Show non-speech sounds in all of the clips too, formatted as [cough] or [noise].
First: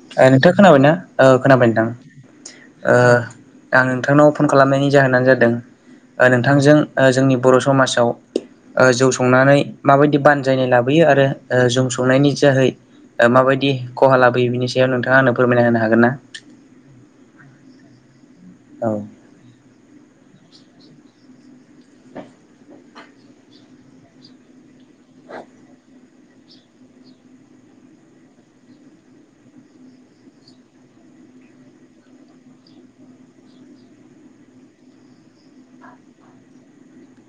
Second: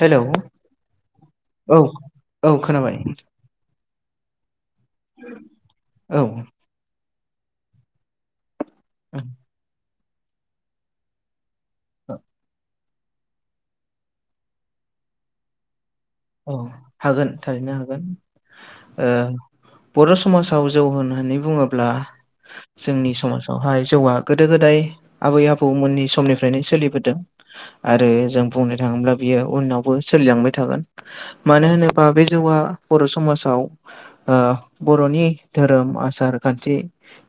Hello नोंथा खोनाबायना? ओ खोनाबाय औ नोंथां। औ ओ खोनाबाय आं नोंथांनाव फन खालामनायनि जाहोनानो जादों औ ओ नोंथांजों जोंनि बर' समाजाव जौ संनानै माबायदि बानजायनाय लाबोयो आरो। जों संनायनि जोहै माबायदि खहा लाबोयो बिनि सायाव नोंथाङ आनो फोरमायना होनो हागोन ना? औ हागोन थारैनो हागोन। औ ओ बर' समाजाव जौ होननानै बुङोब्ला। जोंनि समाजावहाय जौआ गोदो गोदाय आबै आबौमोननि समनिफ्रायनो सोलिबोदों। आरो जों बुंनो थाङोब्ला बियो उनावबो सोलिलांबाय थागोन। मानो होनोबा बे जौआ बर' समाजाव। ओ बर'नि धोरोम आसार खान्थि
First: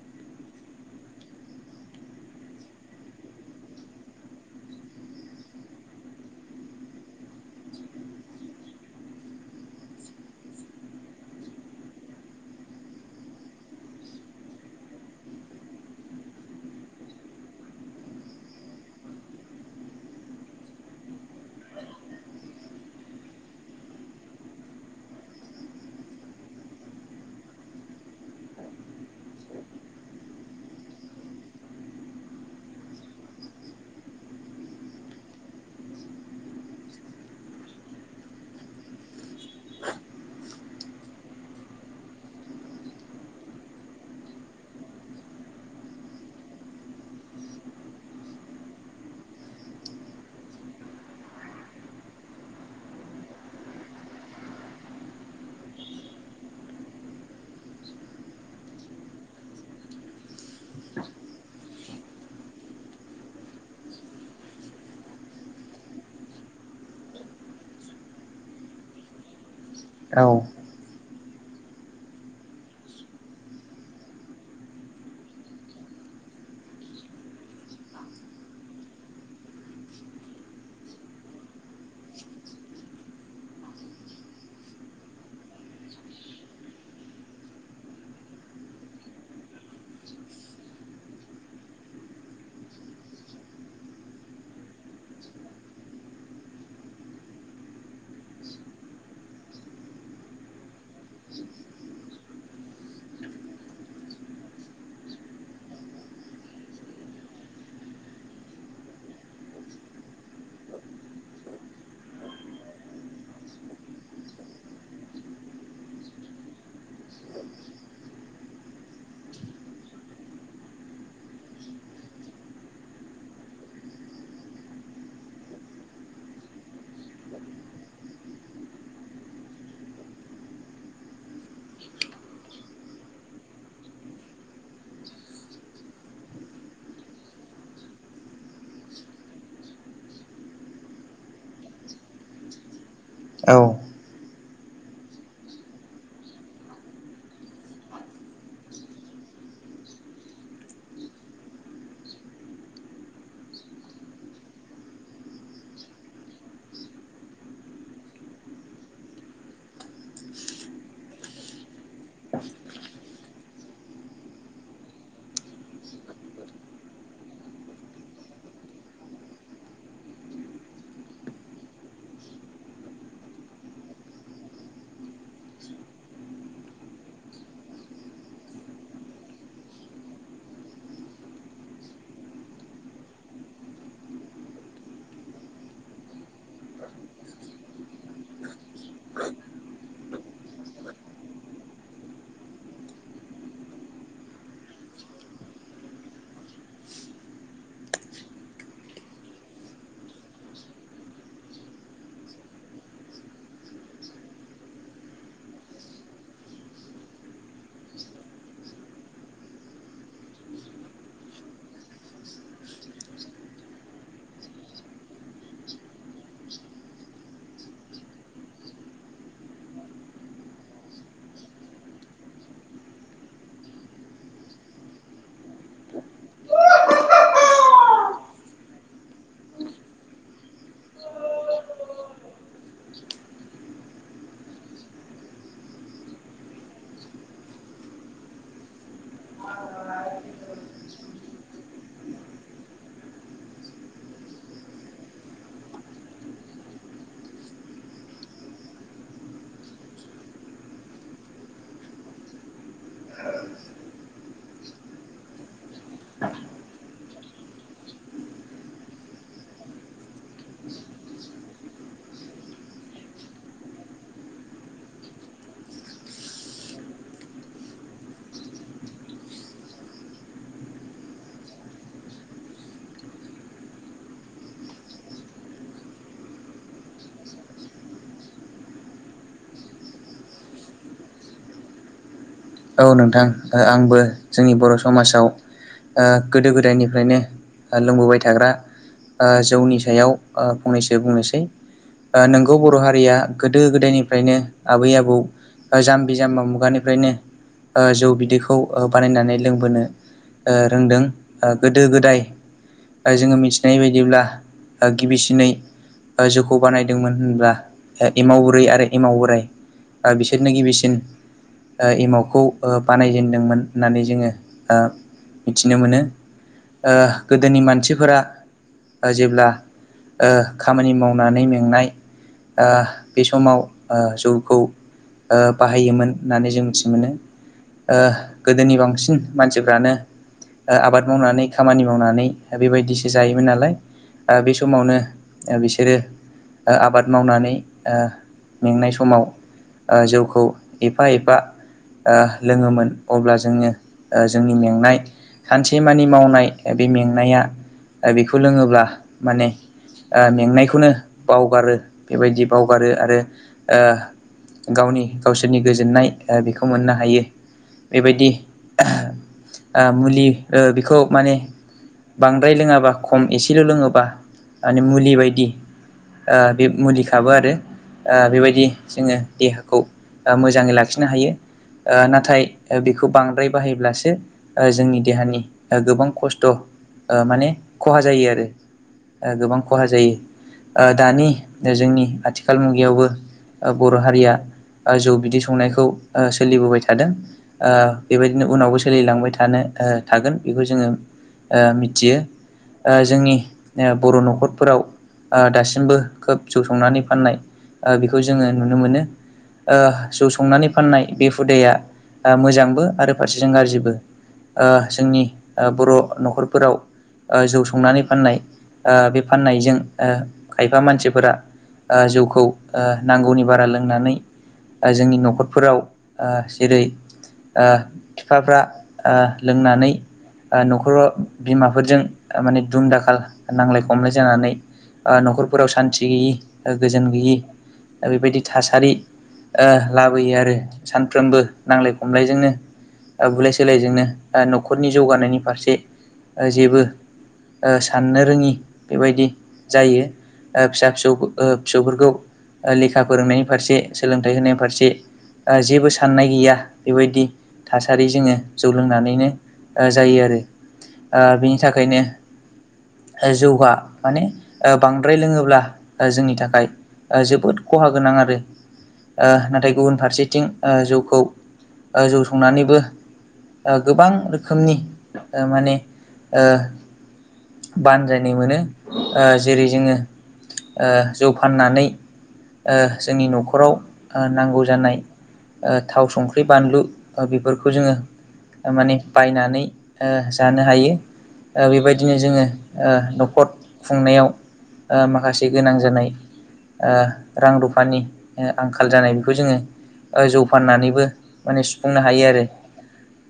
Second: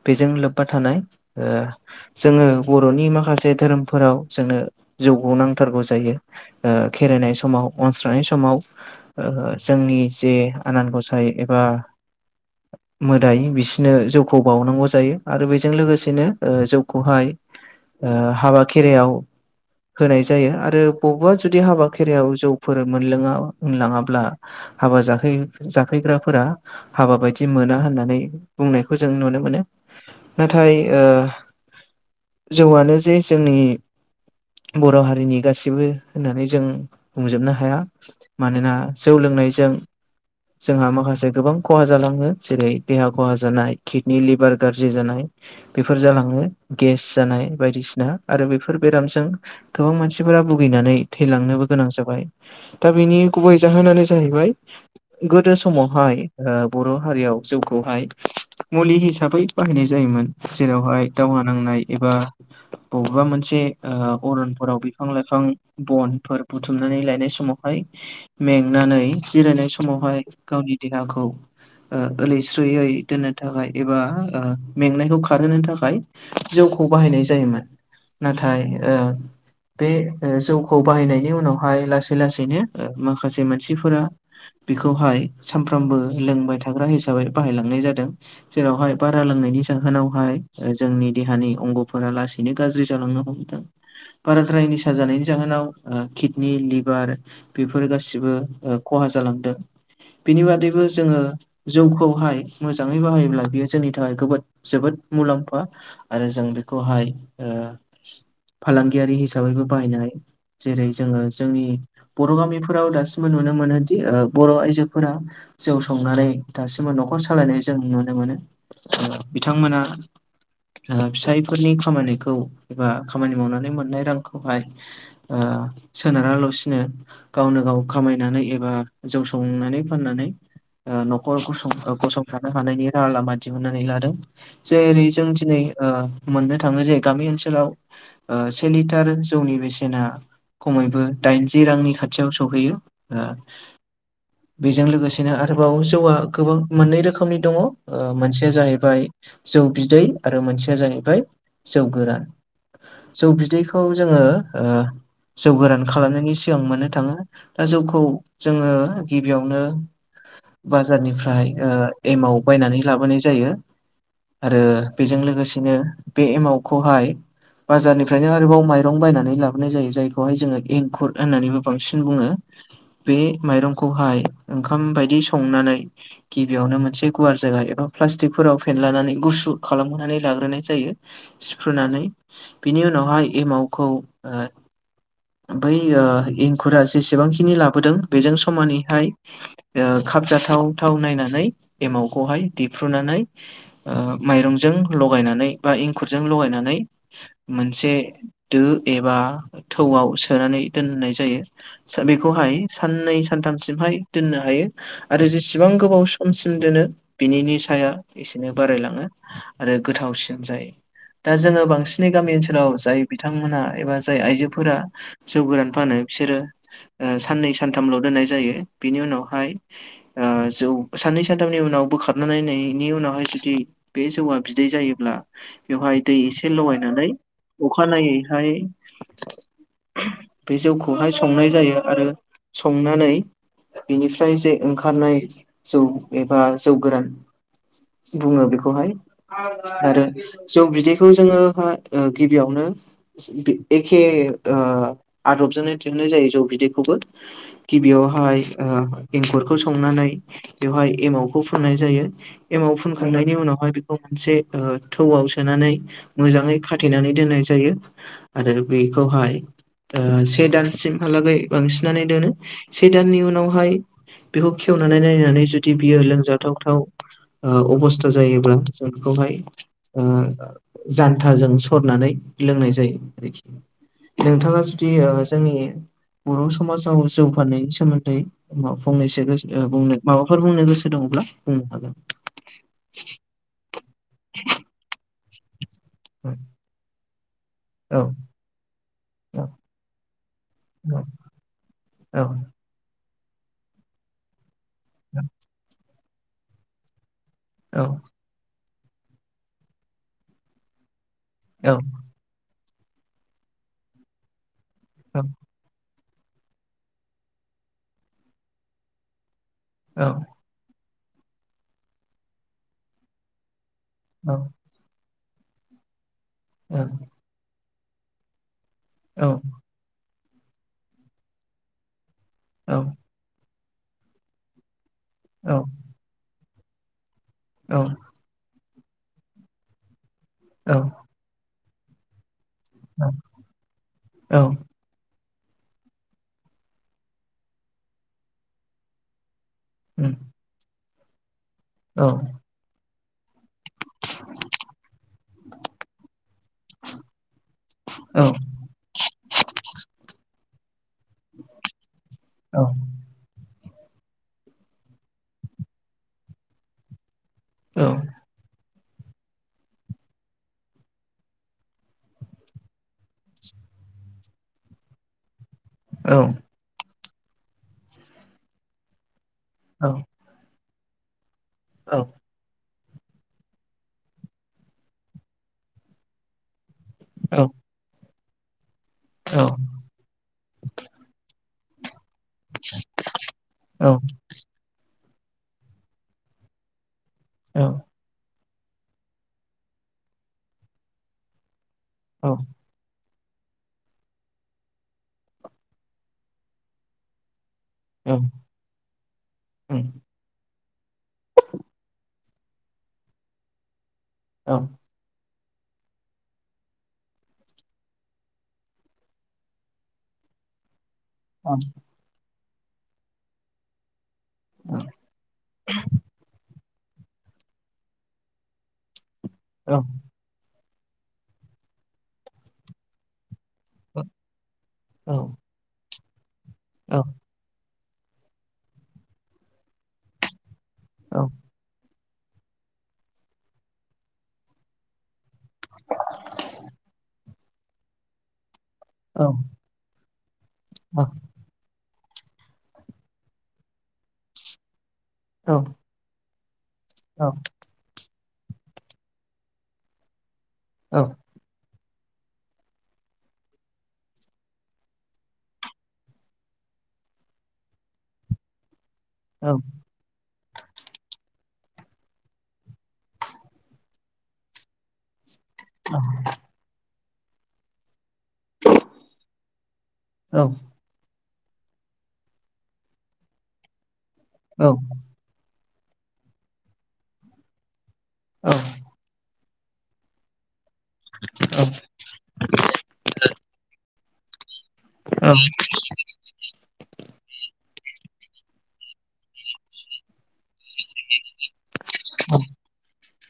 बेजों लोब्बा थानाय ओ जोङो बर'नि माखासे धोरोमफोराव जोंनो जौखौ नांथारगौ जायो। ओ खेराइनाय समाव अनस्रनाय समाव ओ जोंनि जे आनान गसाय एबा [inaudible] मोदाय बिसोरनो जौखौ बावनांगौ जायो आरो बेजों लोगोसेनो ओ जौखौहाय ओ हाबा खेरायाव होनाय जायो आरो बबेबा जुदि हाबा खेरयाव जौफोर मोनलोङा मोनलोङाब्ला हाबा जाहै जाफैग्राफोरा हाबा बायदि मोना होननानै बुंनायखौ जों नुनो मोनो। नाथाय ओ जौआनो जे जोंनि बर' हारिनि गाससिबो होननानै जों बुंजोबनो हाया। मानोना जौ लोंनायजों जोंहा माखासे गोबां खहा जालाङो जेरै देहा खहा जानाय किडनि लिभार गाज्रि जानाय बेफोर जालाङो गेस जानाय बायदिसिना आरो बेफोर बेरामजों गोबां मानसिफोरा भुगैनानै थैलांनोबो गोनां जाबाय दा बेनि गुबै जाहोनानै जाहैबाय गोदो समावहाय ओ बर' हारियाव जौखौहाय मुलि हिसाबै बाहायनाय जायोमोन। जेरावहाय दावहा नांनाय एबा बबेबा मोनसे अरनफोराव बिफां लाइफां बनफोर बुथुमनानै लायनाय समावहाय मेंनानै जिरायनाय समावहाय औ गावनि देहाखौ ओ ओलैस्रोयै दोननो थाखाय एबा ओ मेंनायखौ खारहोनो थाखाय जौखौ बाहायनाय जायोमोन नाथाय ओ बे जौखौ बाहायनायनि उनावहाय लासै लासैनो माखासे मानसिफोरा बेखौहाय सानफ्रामबो लोंबाय थाग्रा हिसाबै बाहायलांनाय जादों जेरावहाय बारा लोंनायनि जाहोनावहाय जोंनि देहानि अंग'फोरा लासै नो गाज्रि जालांना हमदों। बाराद्राय निसा जानायनि जाहोनाव किडनि लिभार बेफोर गासिबो खहा जालांदों। बिनि बादैबो जोङो जौखौहाय मोजाङै बाहायोब्ला बियो जोंनि थाखाय जोबोद जोबोद मुलाम्फा आरो जों बेखौहाय ओ फालांगियारि हिसाबैबो बाहायनाय जेरै जोङो जोंनि बर' गामिफोराव दासिमबो नुनो मोनोदि ओ बर' आइजोफोरा जौ संनानै दासिमबो न'खर सालायनाय जों नुनो मोनो बिथांमोना ओ फिसायफोरनि खामानिखौ एबा खामानि मावनानै मोननाय रांखौहाय ओ सोनाराल'सिनो गावनो गाव खामायनानै एबा जौ संनानै फाननानै ओ न'खर गं गसंथानो हानायनि राहा लामा दिहुनन्नानै लादों। जेरै जों दिनै ओ मोननो थाङो जे गामि ओनसोलाव ओ से लिटार जौनि बेसेना खमैबो दाइनजि रांनि खाथियाव‌ सहैयै। औ [inaudible] बेजों लोगोसेनो आरोबाव जौआ गोबां मोननै रोखोमनि दङ मोनसेया जाहैबाय जौ बिदै आरो मोनसेया जाहैबाय जौ गोरान। जौ बिदैखौ जोङो ओ जौ गोरान खालामनायनि सिगां मोननो थाङो दा जौखौ जोङो गिबियावनो बाजारनिफ्राय एमाव बायनानै लाबोनाय जायो आरो बेजों लोगोसेनो बे एमावखौहाय बाजारनिफ्रायनो आरोबाव माइरं बायनानै लाबोनाय जायो जायखौहाय जोङो एंखुर होननानैबो बांसिन बुङो बे माइरंखौहाय ओंखाम बायदि संनानै गिबियावनो मोनसे गुवार जायगा एबा प्लास्टिकफोराव फेनलानानै गुसु खालामहोनानै लाग्रोनाय जायो। सिफ्रुनानै बिनि उनावहाय एमावखौ बै ओ एंखुरा जेसेबांखिनि लाबोदों बेजों समानैहाय ओ खाबजाथाव थाव नायनानै एमावखौहाय देफ्रुनानै ओ माइरंजों लगायनानै बा एंखुरजों लगायनानै मोनसे दो एबा थौआव सोनानै दोननाय जायो। बेखौहाय साननै सानथामसिमहाय दोननो हायो आरो जेसेबां गोबाव समसिम दोनो बिनि नि साया एसेनो बारायलाङो आरो गोथावसिन जायो दा जोङो बां बांसिनै गामि ओनसोलाव जाय बिथांमोना एबा जाय आइजोफोरा जौ गोरान फानो बिसोरो साननै सानथामल' दोननाय जायो बिनि उनावहाय ओ जौ साननै सानथामनि उनाव बोखारनानै नायनायनि उनावहाय जुदि बे जौआ बिदै जायोब्ला बेवहाय दै एसे लगायनानै अखानायैहाय बे जौखौहाय संनाय जायो आरो संनानै बेनिफ्राय जे ओंखारनाय जौ एबा जौ गोरान बुङो बेखौहाय आरो जौ बिदैखौ जोङो ओ गिबियावनो एखे आदबजोंनो दिहनाय जायो जौ बिदैखौबो गिबियावहाय एंखुरखौ संनानै बेवहाय एमावखौ फुननाय जायो एमाव फुनखांनायनि उनावहाय बेखौ मोनसे ओ थौआव सोनानै मोजाङै खाथेनानै दोननाय जायो आरो बेखौहाय ओ से दान सिमहालागै बांसिननानै दोनो से दाननि उनावहाय बेखौ खेवनानै नायनानै जुदि बियो लोंजाथाव थाव अबस्था जायोब्ला जों बिखौहाय ओ जान्थाजों सरनानै लोंनाय जायो आरोखि नोंथाङा जुदि ओ जोंनि बर' समाजाव जौगानायनि सोमोन्दै फंनैसो गोसो ओ बुंनो माबाफोर बुंनो गोसो दङब्ला बुंनो हागोन औ नोंथां आंबो जोंनि बर' समाजाव ओ गोदो गोदायनिफ्रायनो औ लोंबोबाय थाग्रा ओ जौनि सायाव ओ फंनैसो औ बुंनोसै‌‌ ओ औ नोंगौ बर' हारिया गोदो गोदायनिफ्रायनो आबै आबौ बा जाम्बि जाम्बिा मुगानिफ्रायनो ओ जौ बिदैखौ ‌ओ बानायनानै लोंबोनो ओ रोंदों ओ औ गोदो गोदाय ओ जोङो मिथिनाय बायदिब्ला ओ गिबिसिनै ओ जौखौ बानायदोंमोन होनब्ला ओ एमाव बुरै आरो एमाव बोराइ ओ बिसोर नो गिबिसिन ओ एमावखौ ओ बानायजेनदोंमोन होननानै जोङो औ ओ मिथिनो मोनो ओ गोदोनि मानसिफोरा ओ औ जेब्ला ओ खामानि मावनानै मेंनाय ओ बे समाव ओ जौखौ ओ बाहायोमोन होननानै जों मिथि मोनो ओ गोदोनि बांसिन मानसिफ्रानो औ ओ आबाद मावनानै खामानि मावनानै ओ बेबायदिसो जायोमोन नालाय ओ बे समावनो ओ बिसोरो आबाद ओ मावनानै मेंनाय समाव ओ उम जौखौ एफा एफा औ ओ लोङोमोन अब्ला जोङो ओ जोंनि मेंनाय सानसे मानि मावनाय ओ बे मेंनाया ओ दा औ बेखौ लोङोब्ला माने ओ मेंनायखौनो बावगारो बेबायदि बावगारो आरो ओ गावनि गावसोरनि गोजोननाय ओ बेखौ मोननो हायो औ बेबायदि ओ मुलि ओ बेखौ माने बांद्राय लोङाबा खम एसेल' लोङोबा माने मुलि बायदि औ औ ओ बेब मुलि खाबो आरो ओ बेबायदि जोङो देहाखौ ओ मोजाङै लाखिनो हायो ओ नाथाय ओ बेखौ बांद्राय बाहायोब्लासो ओ जोंनि देहानि ओ गोबां खस्थ' ओ औ माने खहा जायो आरो ओ गोबां उम खहा जायो ओ दानि ओ जोंनि आथिखाल मुगायावबो ओ बर' हारिया ओ जौ बिदि संनायखौ ओ सोलिबोबाय थादों ओ बेबायदिनो उनावबो सोलिलांबाय थानो ओ थागोन बेखौ जोङो ओ मिथियो ओ जोंनि ओ बर' न'खरफोराव ओ दासिमबो खोब जौ संनानै फाननाय ओ औ बेखौ जोङो नुनो मोनो ओ जौ संनानै फाननाय बे हुदाया ओ मोजांबो आरो फारसेथि गाज्रिबो औ ओ औ औ जोंनि ओ बर' न'खरफोराव ओ जौ संनानै फाननाय ओ बे फाननायजों खायफा मानसिफोरा ओ जौखौ ओ नांगौनि बारा लोंनानै ओ जोंनि न'खरफोराव ओ जेरै फिफाफ्रा लोंनानै ओ न'खराव बिमाफोरजों माने दुम दाखाल नांलाय खमलाय जानानै ओ न'खरफोराव सान्थि गैयि औ गोजोन गैयि ओ बेबायदि थासारि ओ लाबोयो आरो सानफ्रोमबो नांलाय ख खमलायजोंनो ओ बुलाय सोलायजोंनो न'खरनि जौगानायनि फारसे ओ जेबो ओ साननो रोङि बेबायदि जायो ओ फिसा फिसौ ओ फिसौफोरखौ ओ लेखा फोरोंनायनि फारसे सोलोंथाइ होनाय फारसे जेबो साननाय गैया बेबायदि औ थासारि जोङो जौ लोंनानैनो जायो आरो औ ओ बिनि थाखायनो जौगा माने ओ बांद्राय लोङोब्ला ओ जोंनि थाखाय जोबोद खहा गोनां आरो ओ औ नाथाय गुबुन फारसे बिथिं ओ जौखौ ओ जौ संनानैबो ओ गोबां रोखोमनि माने [unintelligible] ओ बानजायनाय मोनो जेरै जोङो ओ जौ फाननानै ओ जोंनि न'खराव नांगौ जानाय ओ थाव संख्रि बानलु ओ बेफोरखौ जोङो ओ माने बायनानै ओ जानो हायो ओ बेबायदि बिदिनो जोङो ओ न'खर खुंनायाव माखासे गोनां जानाय ओ रां रुफानि आंखाल जानाय बेखौ जोङो ओ जौ फाननानैबो माने सु फुंनो हायो आरो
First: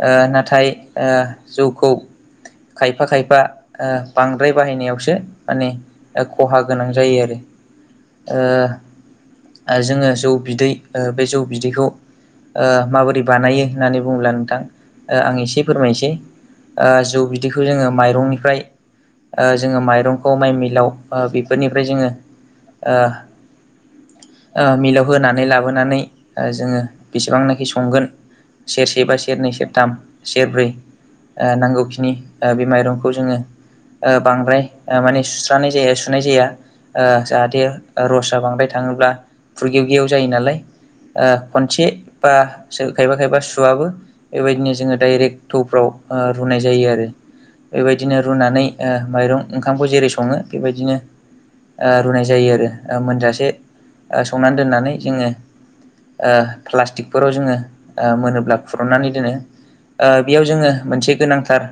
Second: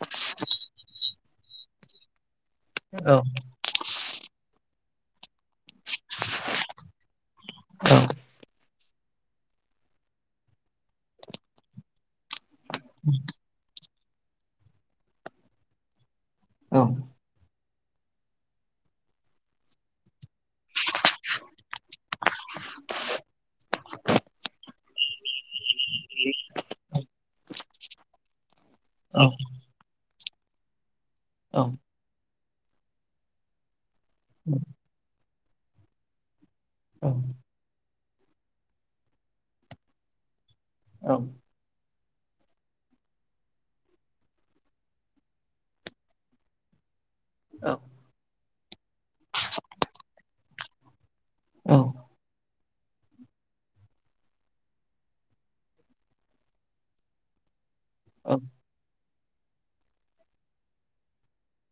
ओ नाथाय ओ जौखौ खायफा खायफा ओ बांद्राय बाहायनायावसो माने खहा गोनां जायो आरो ओ ओ जोङो जौ बिदै ओ बे जौ बिदैखौ ओ माबोरै बानायो होननानै बुङोब्ला नोंथां ओ आं एसे फोरमायनोसै ओ जौ बिदैखौ बेखौ जोङो माइरंनिफ्राय ओ जोङो माइरंखौ माइ मिलाव ओ बेफोरनिफ्राय जोङो ओ ओ मिलौ होनानै लाबोनानै ओ जोङो बेसेबांनाखि संगोन सेरसे बा सेरनै सेरथाम सेरब्रै ओ नांगौखिनि ओ बे माइरंखौ जोङो ओ बांद्राय माने सुस्रानाय जाया सुनाय जाया ओ जाहाथे रसाआ बांद्राय थाङोब्ला पुरगेवगेव जायो नालाय ओ खनसे बा खायबा खायबा सुवाबबो बेबायदिनो जोङो डाइरेक्ट थौफ्राव रुनाय जायो आरो बेबायदिनो रुनानै ओ माइरं ओंखामखौ जेरै सङो बेबायदिनो ओ रुनाय जायो आरो मोनजासे संनानै दोननानै जोङो ओ प्लास्टिकफोराव जोङो मोनोब्ला फ्रुरुननानै दोनो ओ बेयाव जोङो मोनसे गोनांथार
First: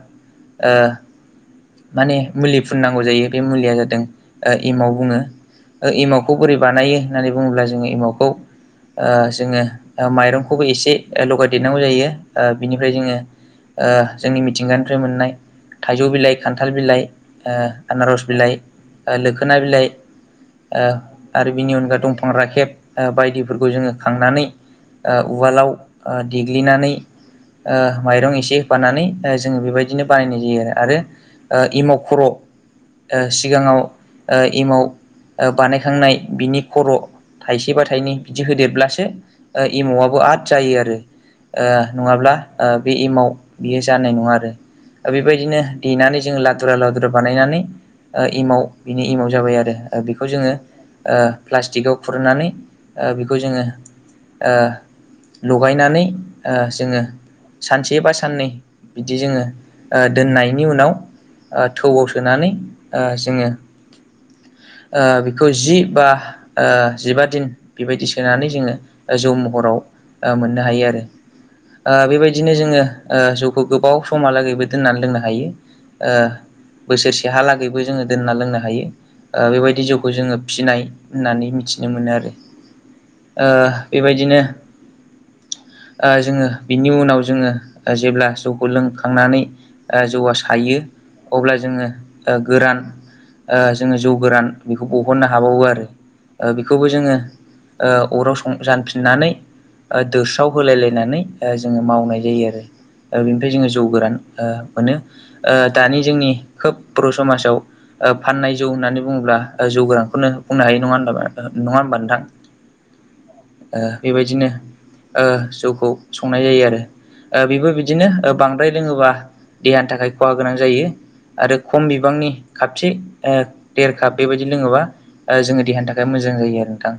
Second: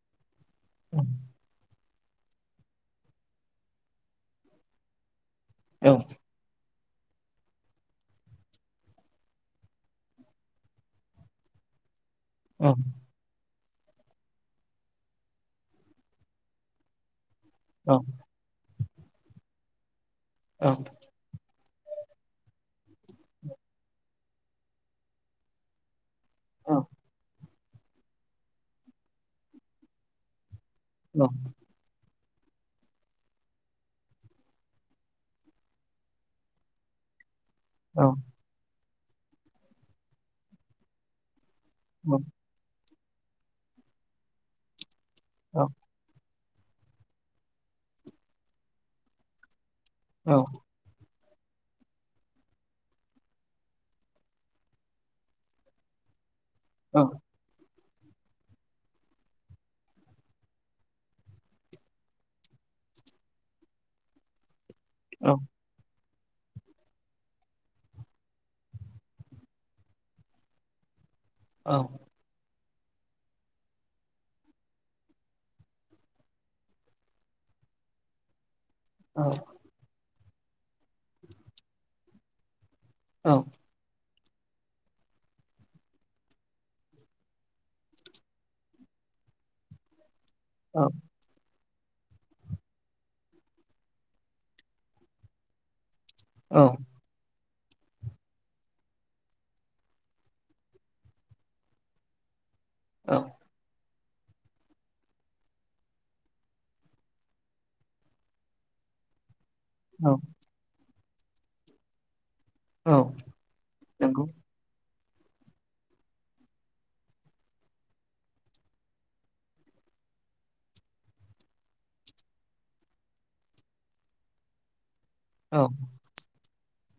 ओ माने मुलि फुननांगौ जायो बे मुलिया जादों ओ एमाव बुङो एमाव बोरै बानायो होननानै बुङोब्ला जोङो एमावखौ ओ जोङो ओ माइरंखौबो एसे लगायदेरनांगौ जायो ओ बिनिफ्राय जोङो ओ जोंनि मिथिंगानिफ्राय मोननाय थाइजौ बिलाइ खान्थाल बिलाइ आनारस बिलाइ लोखोना बिलाइ ओ आरो बिनि अनगा दंफां राखेब ओ बायदिफोरखौ जोङो खांनानै ओ उवालाव ओ औ देग्लिनानै ओ माइरं एसे होफानानै ओ जों बेबायदिनो बानायनाय जायो आरो आरो [inaudible] ओ इमाव खर' सिगाङाव एमाव बानायखांनाय बिनि खर' थाइसेबा थाइनै बिदि होदेरब्लासो एमावआबो आद जायो आरो। नङाब्ला बे एमाव बियो जानाय नङा आरो बेबायदिनो औ देनानै जोङो लादुरा लादुरा बानायनानै एमाव बिनि एमाव जाबाय आरो बेखौ जोङो प्लास्टिकआव खुरनानै ओ बेखौ जोङो लगायनानै जोङो सानसे बा साननै बिदि जोङो ओ दोपननायनि उनाव थौआव सोनानै जोङो बिखौ जि बा जिबा दिन बेबायदि सोनानै जोङो जौ महराव मोननो हायो आरो औ बेबायदिनो जोङो जौखौ गोबाव समहालागैबो दोननानै लोंनो हायो। बोसोरसेहालागैबो जोङो दोनना लोंनो हायो। बेबायदि जौखौ जोङो फिनाय होननानै मिथिनो मोनो आरो। बेबायदिनो जोङो बिनि उनाव जोङो जेब्ला जौखौ लोंखांनानै जौआ सायो अब्ला जोङो गोरान जोङो जौ गोरान बेखौ बहननो हाबावो आरो बेखौबो जोङो अराव सं जानफिननानै दोस्राव होलायलायनानै जोङो मावनाय जायो आरो बेनिफ्राय जोङो जौ गोरान माने दानि जोंनि खोब बर' समाजाव फाननाय जौ होननानै बुङोब्ला जौ गोरानखौनो बुंनो हायो नङा होनबा नङा होनबा नोंथां औ नंगौ बेबायदिनो जौखौ संनाय जायो आरो बेबो बिदिनो बांद्राय लोङोबा देहानि थाखाय खहा गोनां जायो आरो खम बिबांनि खापसे देर काप बेबायदि लोङोबा जोंनि औ देहानि थाखाय मोजां जायो आरो नोंथां।